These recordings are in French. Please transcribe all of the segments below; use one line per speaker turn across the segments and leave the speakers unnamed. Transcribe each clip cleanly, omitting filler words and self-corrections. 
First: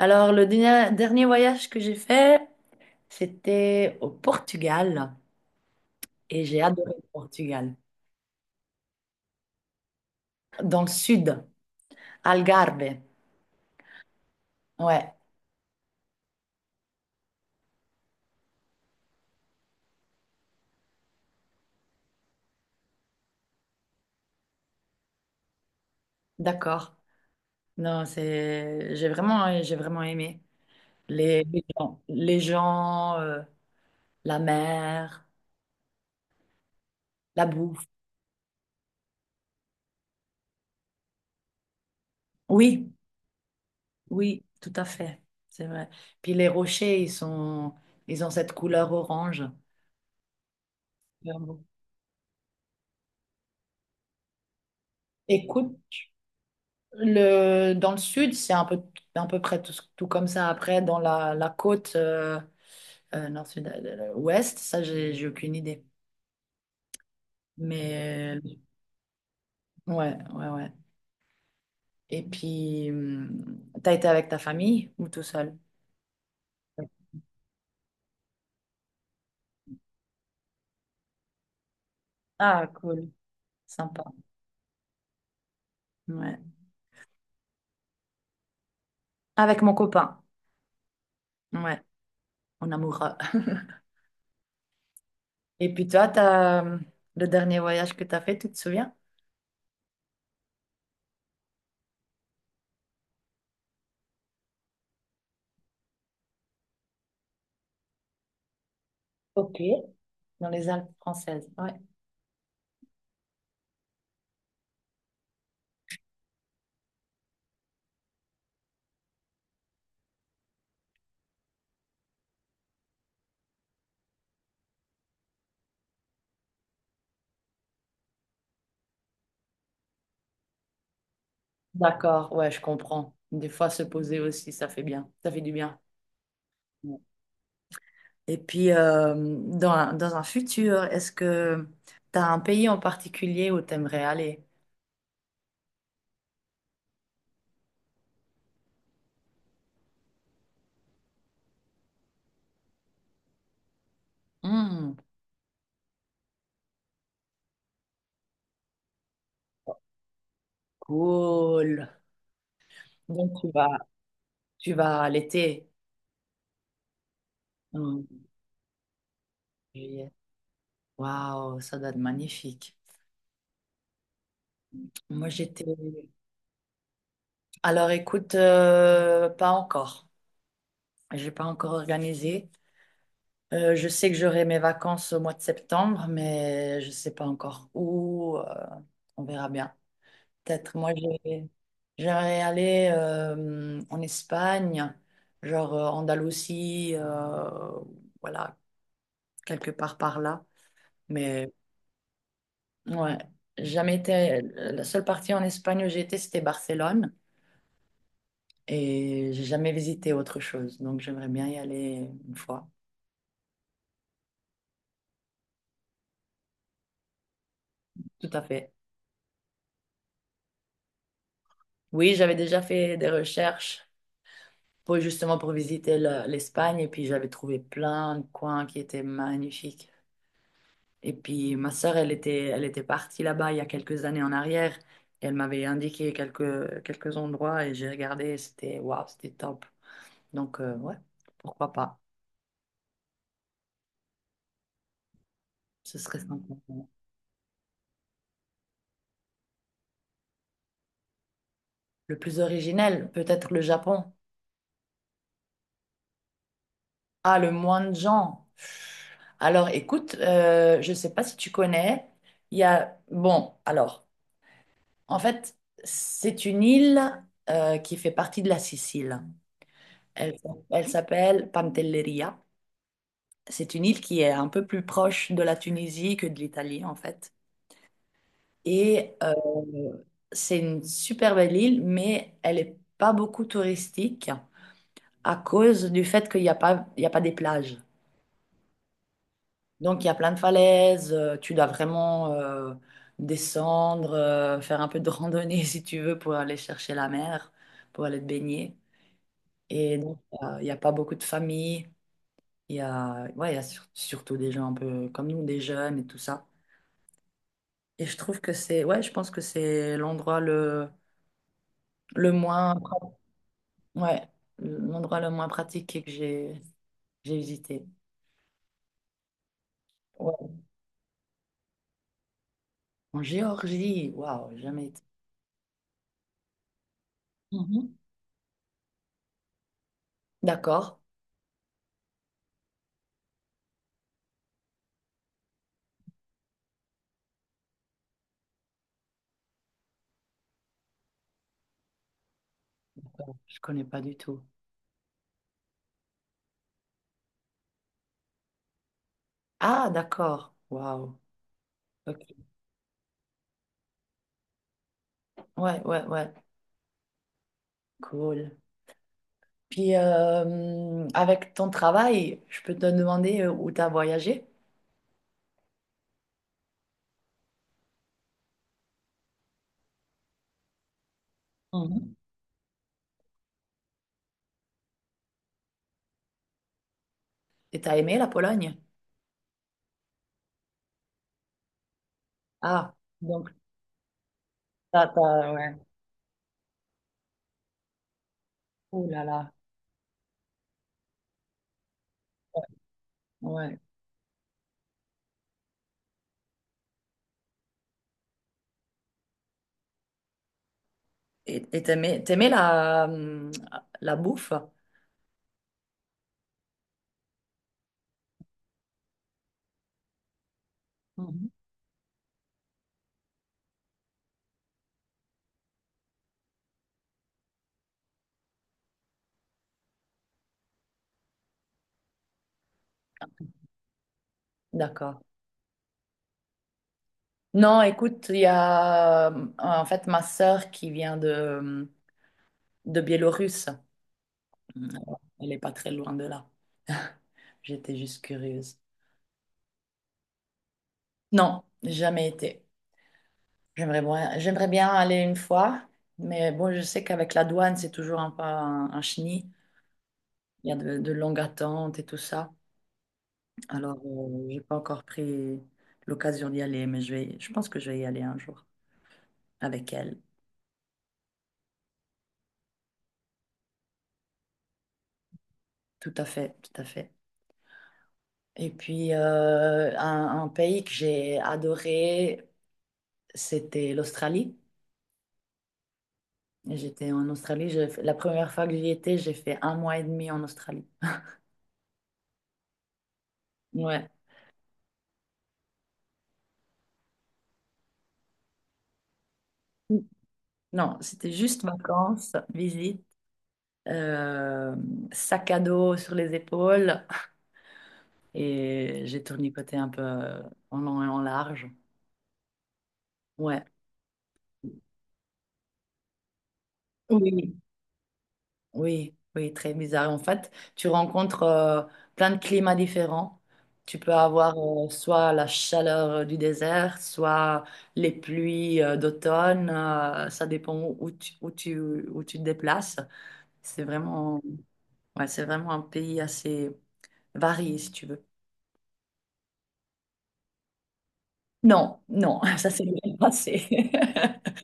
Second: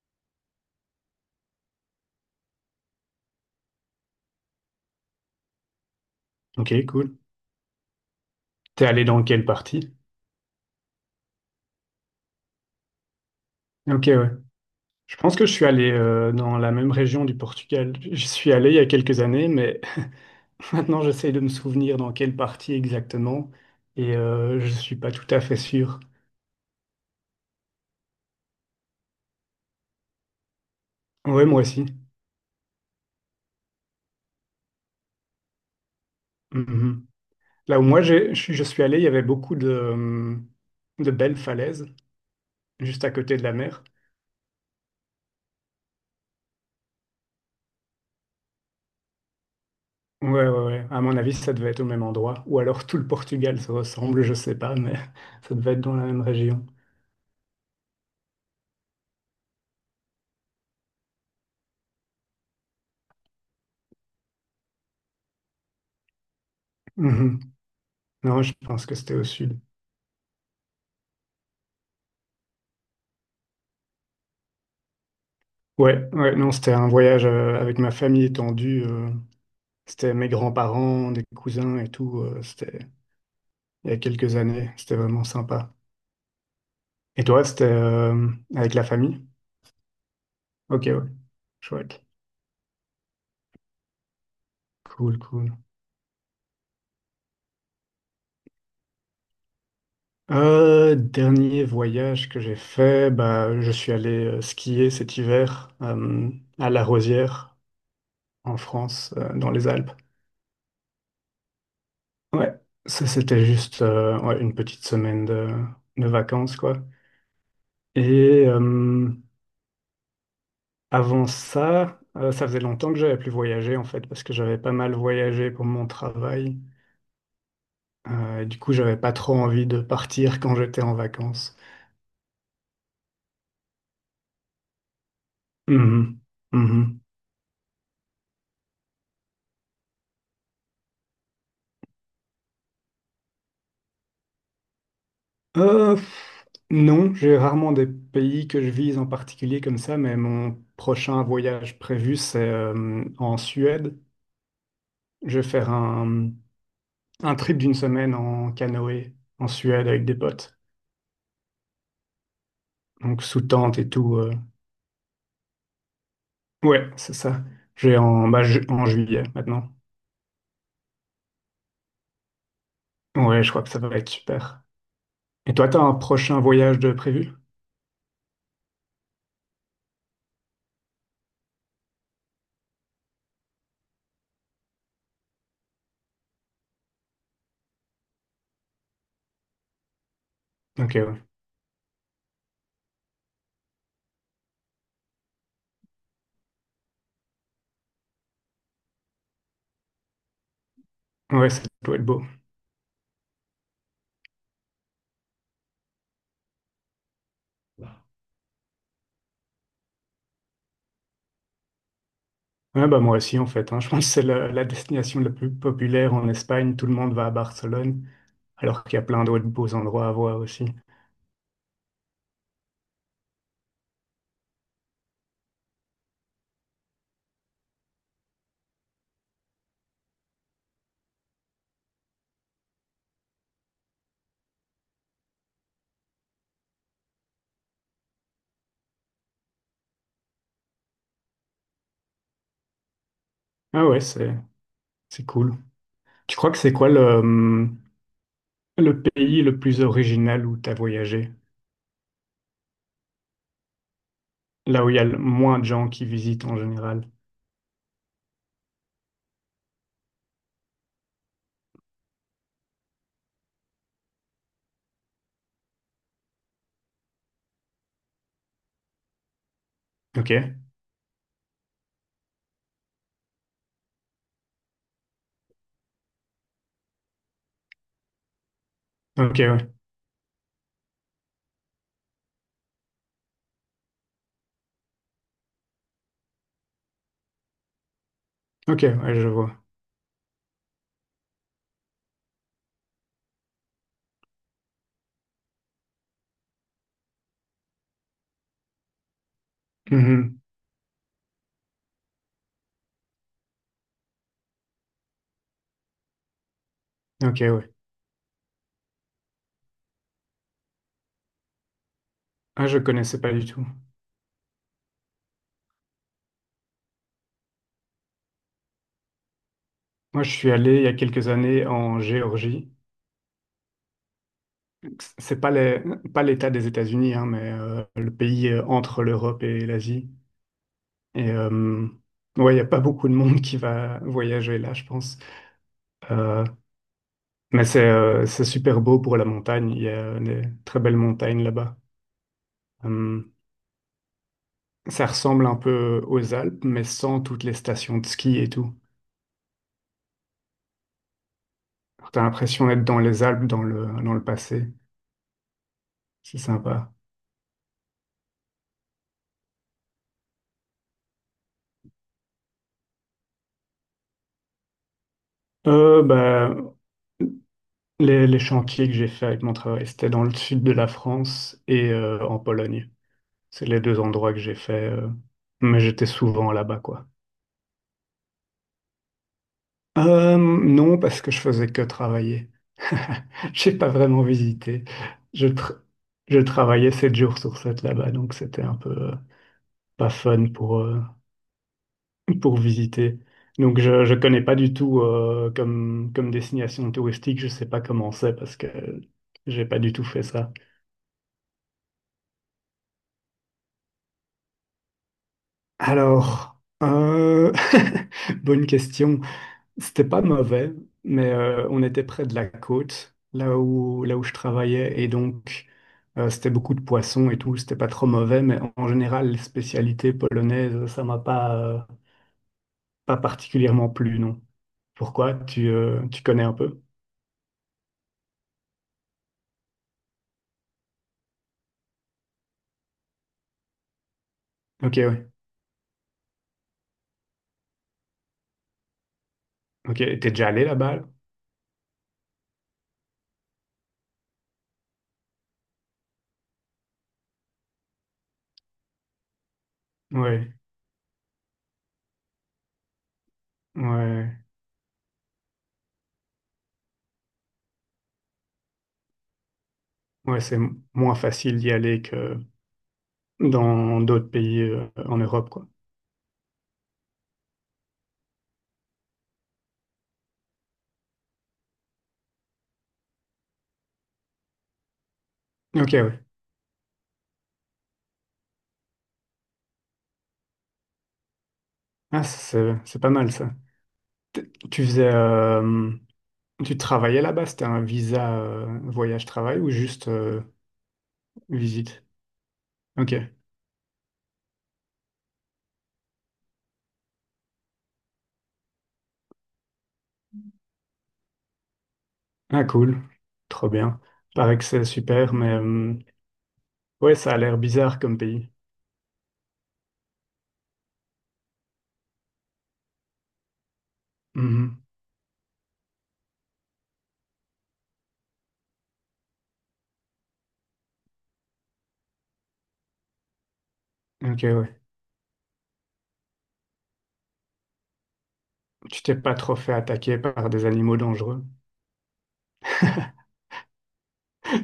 Alors, le dernier voyage que j'ai fait, c'était au Portugal et j'ai
Ok,
adoré le
cool.
Portugal.
T'es allé dans quelle partie?
Dans le sud, Algarve.
Ok, ouais.
Ouais,
Je pense que je suis allé dans la même région du Portugal. Je suis allé il y a quelques années, mais maintenant j'essaye de me souvenir dans quelle partie exactement et je suis pas tout à fait sûr.
d'accord. Non, c'est, j'ai vraiment aimé les,
Ouais, moi
les
aussi.
gens, les gens, euh, la mer,
Mhm.
la
Là où
bouffe.
moi je suis allé, il y avait beaucoup de belles falaises
Oui,
juste à côté de la mer.
oui, tout à fait. C'est vrai. Puis les rochers, ils sont, ils ont cette couleur orange.
Ouais, ouais, ouais. À mon avis, ça
Vraiment.
devait être au même endroit. Ou alors tout le Portugal se ressemble, je sais pas, mais ça devait
Écoute.
être dans la même région.
Dans le sud, c'est un peu, à peu près tout, tout comme ça. Après, dans la côte nord, sud, ouest, ça, j'ai aucune idée.
Mhm.
Mais
Non, je pense que c'était au sud.
ouais, ouais, ouais. Et puis, t'as été avec ta famille ou tout seul?
Ouais, ouais, non, c'était un voyage avec ma famille étendue. C'était mes grands-parents, des cousins et tout.
Ah,
C'était
cool,
il y a
sympa.
quelques années. C'était vraiment sympa.
Ouais.
Et toi, c'était avec la famille?
Avec mon copain.
Ok, ouais,
Ouais,
chouette.
mon amoureux.
Cool, cool.
Et puis toi, le dernier voyage que t'as fait, tu te souviens?
Dernier voyage que j'ai fait, bah, je suis allé skier cet hiver à La Rosière, en France, dans
Ok.
les Alpes.
Dans les Alpes françaises. Ouais.
Ouais, ça c'était juste ouais, une petite semaine de vacances, quoi. Et avant ça, ça faisait longtemps que j'avais plus voyagé en fait, parce que j'avais pas mal voyagé pour mon travail. Et du coup, j'avais pas trop envie de partir quand j'étais en vacances.
D'accord, ouais, je comprends. Des fois, se poser aussi, ça fait bien. Ça fait du bien.
Mhm.
Ouais.
Mhm.
Et puis, dans un futur, est-ce que tu as un pays en particulier où tu aimerais aller?
Euh, pff, non, j'ai rarement des pays que je vise en particulier comme ça, mais mon prochain voyage prévu, c'est en Suède.
Hmm,
Je vais faire un trip d'une semaine en canoë en Suède avec des potes,
cool.
donc
Donc,
sous tente et tout.
tu vas à l'été.
Ouais, c'est ça. J'ai
Hmm,
en, bah, ju- En juillet maintenant.
juillet. Waouh, ça doit être magnifique.
Ouais, je crois que ça va être super.
Moi,
Et
j'étais.
toi, t'as un prochain voyage de prévu?
Alors, écoute, pas encore. J'ai pas encore organisé. Je sais que j'aurai mes vacances au mois de septembre, mais je ne sais pas encore où. On verra bien. Peut-être. Moi,
Ok, ouais.
j'aimerais aller en Espagne, genre Andalousie, voilà, quelque part par là.
Ouais,
Mais
ça doit être beau.
ouais, j'ai jamais été. La seule partie en Espagne où j'ai été, c'était Barcelone, et j'ai jamais visité autre chose. Donc, j'aimerais bien y aller une fois.
Ouais, bah moi aussi en fait, hein. Je pense que c'est la destination la plus populaire en Espagne. Tout le monde va à Barcelone,
Tout à fait.
alors qu'il y a plein d'autres beaux endroits à voir aussi.
Oui, j'avais déjà fait des recherches pour justement pour visiter l'Espagne et puis j'avais trouvé plein de coins qui étaient magnifiques. Et puis ma sœur, elle était partie là-bas il y a quelques années en arrière et elle m'avait indiqué quelques endroits et j'ai regardé, et c'était waouh, c'était top. Donc ouais, pourquoi pas?
Ah ouais, c'est cool.
Ce serait
Tu crois
sympa.
que c'est quoi le pays le plus original où tu as voyagé,
Le plus originel, peut-être le Japon.
là où il y a le moins de gens qui visitent en général.
Ah, le moins de gens. Alors écoute, je ne sais pas si tu connais, il y a, bon, alors. En fait, c'est une île qui fait partie de la Sicile.
Ok,
Elle, elle s'appelle Pantelleria. C'est une île qui est un peu plus proche de la Tunisie que de l'Italie, en fait. Et
ok, ouais.
c'est une super belle île, mais elle n'est pas beaucoup touristique à cause du fait qu'il n'y a pas, il y a pas des plages.
Ok, ouais, je vois.
Donc, il y a plein de falaises, tu dois vraiment descendre, faire un peu de randonnée si tu veux pour aller chercher la mer, pour aller te baigner. Et donc,
Mhm.
il n'y a pas beaucoup de familles. Il y a, ouais, il y a surtout des gens un peu comme nous, des jeunes et tout ça.
Ok, ouais.
Et je trouve que c'est, ouais, je pense que c'est l'endroit le
Ah,
moins,
je connaissais pas du tout.
ouais, l'endroit le moins pratiqué que j'ai visité.
Moi, je
Ouais.
suis allé il y a quelques années en Géorgie.
En Géorgie, waouh, jamais été.
C'est pas les- Pas l'État des États-Unis, hein, mais
Mhm.
le pays entre l'Europe et l'Asie.
D'accord,
Et ouais, il n'y a pas beaucoup de monde qui va voyager là, je pense. Euh, mais c'est super beau pour la montagne. Il y a des très belles montagnes là-bas.
je connais pas du tout.
Ça ressemble un peu aux Alpes, mais sans toutes les stations de ski et tout.
Ah, d'accord, waouh,
Alors,
ok.
t'as l'impression d'être dans les Alpes, dans le passé.
Ouais, ouais, ouais,
C'est sympa.
cool. Puis, avec ton travail, je peux te demander où tu as voyagé?
Bah, les chantiers que j'ai fait avec mon travail, c'était dans le sud de la France et en Pologne. C'est les deux endroits que j'ai fait, mais j'étais souvent là-bas, quoi.
Et t'as aimé la Pologne?
Non, parce que je faisais que travailler.
Ah, donc
J'ai pas vraiment visité. Je,
ouais.
tra- je travaillais 7 jours sur 7 là-bas, donc c'était un peu
Ouh là là,
pas fun pour visiter.
ouais.
Donc je ne connais pas du tout comme, comme destination touristique, je sais pas comment c'est parce que j'ai pas du tout fait ça.
Et t'aimais la bouffe?
Alors, bonne question. C'était pas mauvais, mais
Mhm.
on était près de la côte, là où je travaillais, et donc c'était beaucoup de poissons et tout, c'était pas trop mauvais, mais en général, les spécialités polonaises, ça m'a pas, pas particulièrement plu, non.
D'accord.
Pourquoi? Tu connais un peu?
Non, écoute, il y a en fait ma sœur qui vient de Biélorusse.
Ok, ouais.
Elle n'est pas très loin de là. J'étais juste curieuse.
Ok, t'es déjà allé là-bas?
Non, jamais été. J'aimerais bien aller une fois, mais bon, je sais qu'avec la douane, c'est toujours un peu un chenil.
Ouais,
Il y a de longues attentes et tout ça. Alors,
ouais,
j'ai pas encore pris l'occasion d'y aller, mais je pense que je vais y aller un jour avec elle.
ouais, moins facile d'y aller que dans d'autres pays en Europe, quoi.
Tout à fait, tout à fait. Et puis, un pays que j'ai adoré, c'était l'Australie.
Ok, ouais.
J'étais en Australie, la première fois que j'y étais, j'ai fait un mois et demi en Australie.
Ah, c'est pas mal ça.
Ouais.
Tu faisais, tu travaillais là-bas? C'était un visa voyage-travail ou juste
Non, c'était juste
visite?
vacances, visite,
Ok.
euh, sac à dos sur les épaules et j'ai tournicoté un peu en long et en large.
Ah, cool.
Ouais.
Trop bien. Paraît que c'est super, mais ouais, ça a
Oui.
l'air bizarre comme pays.
Oui, oui, très bizarre. En fait, tu rencontres plein de climats différents. Tu peux avoir
Mhm.
soit la chaleur du désert, soit les pluies d'automne. Ça dépend où tu te déplaces. C'est vraiment,
Ok, ouais.
ouais, c'est vraiment un pays assez varié, si tu veux.
Tu t'es pas trop fait attaquer par des animaux dangereux?
Non, non, ça c'est le passé.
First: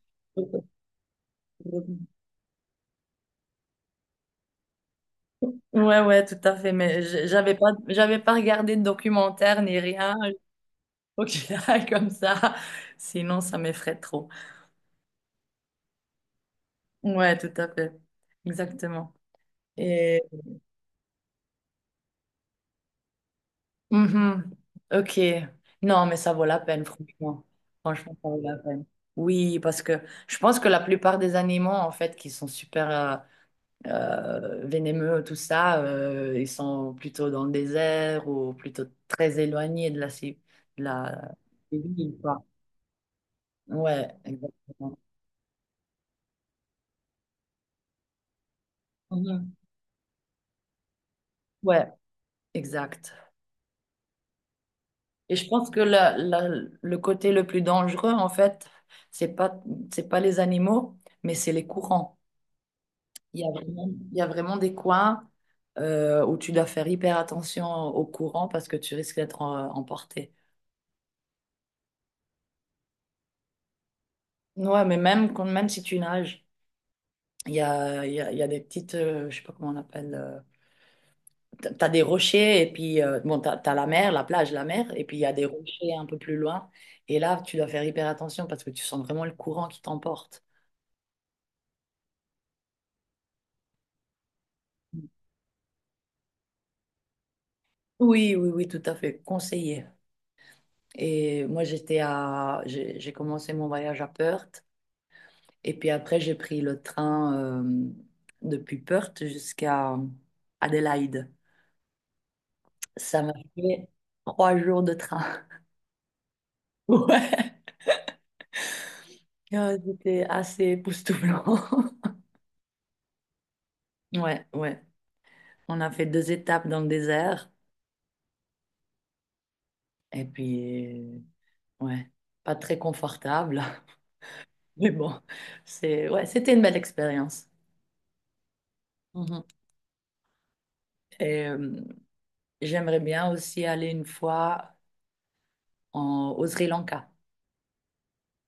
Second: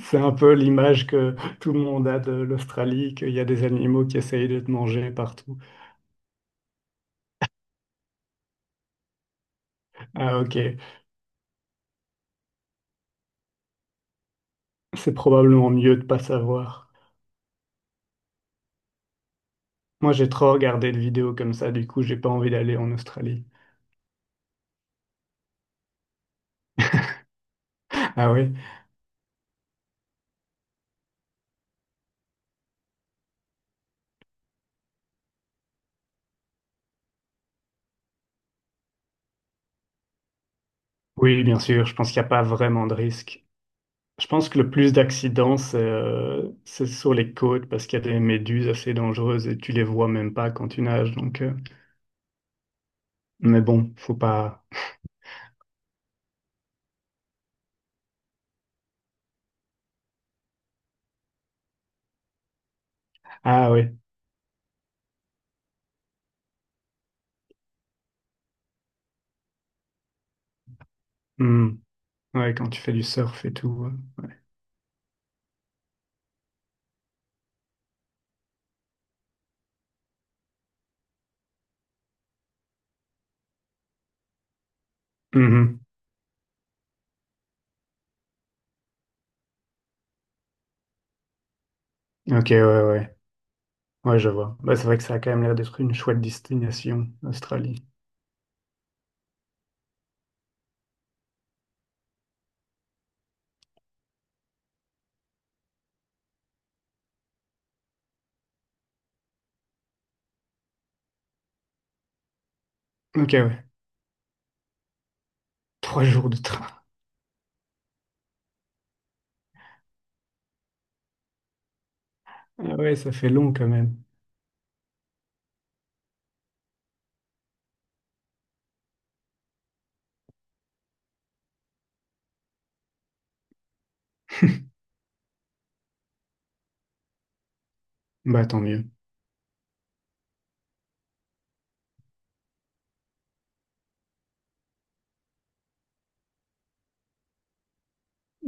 C'est un peu l'image que tout le monde a de l'Australie, qu'il y a des animaux qui essayent de te manger partout.
Ouais, ouais, tout à fait. Mais j'avais pas regardé de documentaire ni rien.
Ah ok,
Ok, comme ça. Sinon, ça m'effraie trop.
c'est probablement mieux de pas savoir.
Ouais, tout à fait. Exactement.
Moi
Et.
j'ai trop regardé de vidéos comme ça, du coup j'ai pas envie d'aller en Australie.
Mhm. Ok. Non, mais ça vaut la peine, franchement. Franchement, ça
Ah
vaut
oui?
la peine. Oui, parce que je pense que la plupart des animaux, en fait, qui sont super vénémeux, tout ça, ils sont plutôt dans le désert ou plutôt très éloignés de la, ci- de la...
Oui, bien
des
sûr, je pense
villes,
qu'il n'y a pas
quoi.
vraiment de risque.
Ouais,
Je pense que le plus
exactement.
d'accidents, c'est sur les côtes parce qu'il y a des méduses assez dangereuses
Mhm.
et tu les vois même pas quand tu nages. Donc,
Ouais, exact.
mais bon, faut pas.
Et je pense que le côté le plus dangereux, en fait, c'est pas, c'est pas les animaux, mais c'est les courants. Il y a
Ah
vraiment,
oui.
il y a vraiment des coins où tu dois faire hyper attention aux courants parce que tu risques d'être emporté.
Hmm. Ouais, quand tu fais du surf et tout, ouais.
Ouais, mais même, quand, même si tu nages, il y a, il y a, il y a des petites, je sais pas comment on appelle, t'as des rochers et puis, bon, t'as la mer, la plage, la mer, et puis il y a des
Mhm.
rochers un peu plus loin. Et là, tu dois faire hyper attention parce que tu sens vraiment le courant qui t'emporte.
Ok, ouais, ouais. Ouais, je vois. Bah, c'est vrai que ça a quand même l'air d'être une chouette destination, l'Australie.
Oui, oui, oui, tout à fait, conseiller. Et moi, j'ai commencé mon voyage à Perth, et puis après, j'ai pris le train depuis Perth jusqu'à Adélaïde. Ça m'a
Ok, ouais.
fait 3 jours de train.
Trois jours de train.
Ouais. Ah, c'était assez époustouflant.
Ah ouais, ça fait long quand même.
Ouais, ouais. On a fait deux étapes dans le désert, et puis, ouais, pas très confortable, mais bon, c'est, ouais, c'était une belle expérience.
Bah, tant mieux.
Mhm. Et j'aimerais bien aussi aller une fois au Sri Lanka.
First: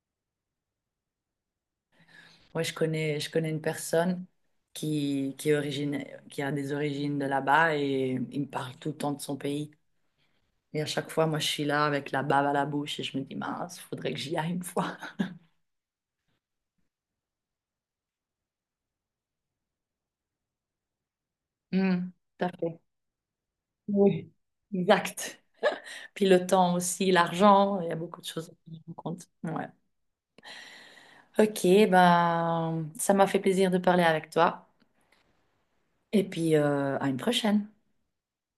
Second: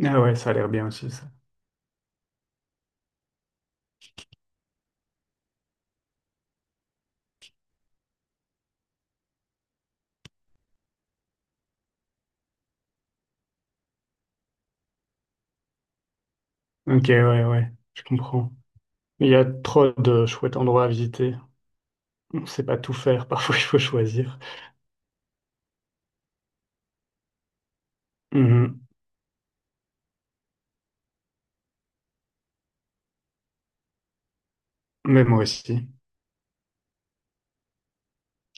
Ah ouais, ça a l'air bien aussi, ça.
Moi, je connais une personne qui a des origines de là-bas et il me parle tout le temps de son pays. Et à chaque fois, moi, je suis là avec la bave à la bouche et je me dis, mince, faudrait que j'y aille une fois.
Ok, ouais, ouais, je comprends. Il y a trop de chouettes endroits à visiter.
Hmm.
On
Tout
ne
à
sait pas
fait.
tout faire, parfois il faut
Oui.
choisir.
Exact. Puis le temps aussi, l'argent, il y a beaucoup de choses à prendre
Mhm.
en compte. Ouais. Ok, ben, ça m'a fait plaisir de parler avec toi.
Mais moi aussi.
Et puis, à une prochaine.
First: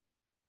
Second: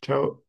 Ciao.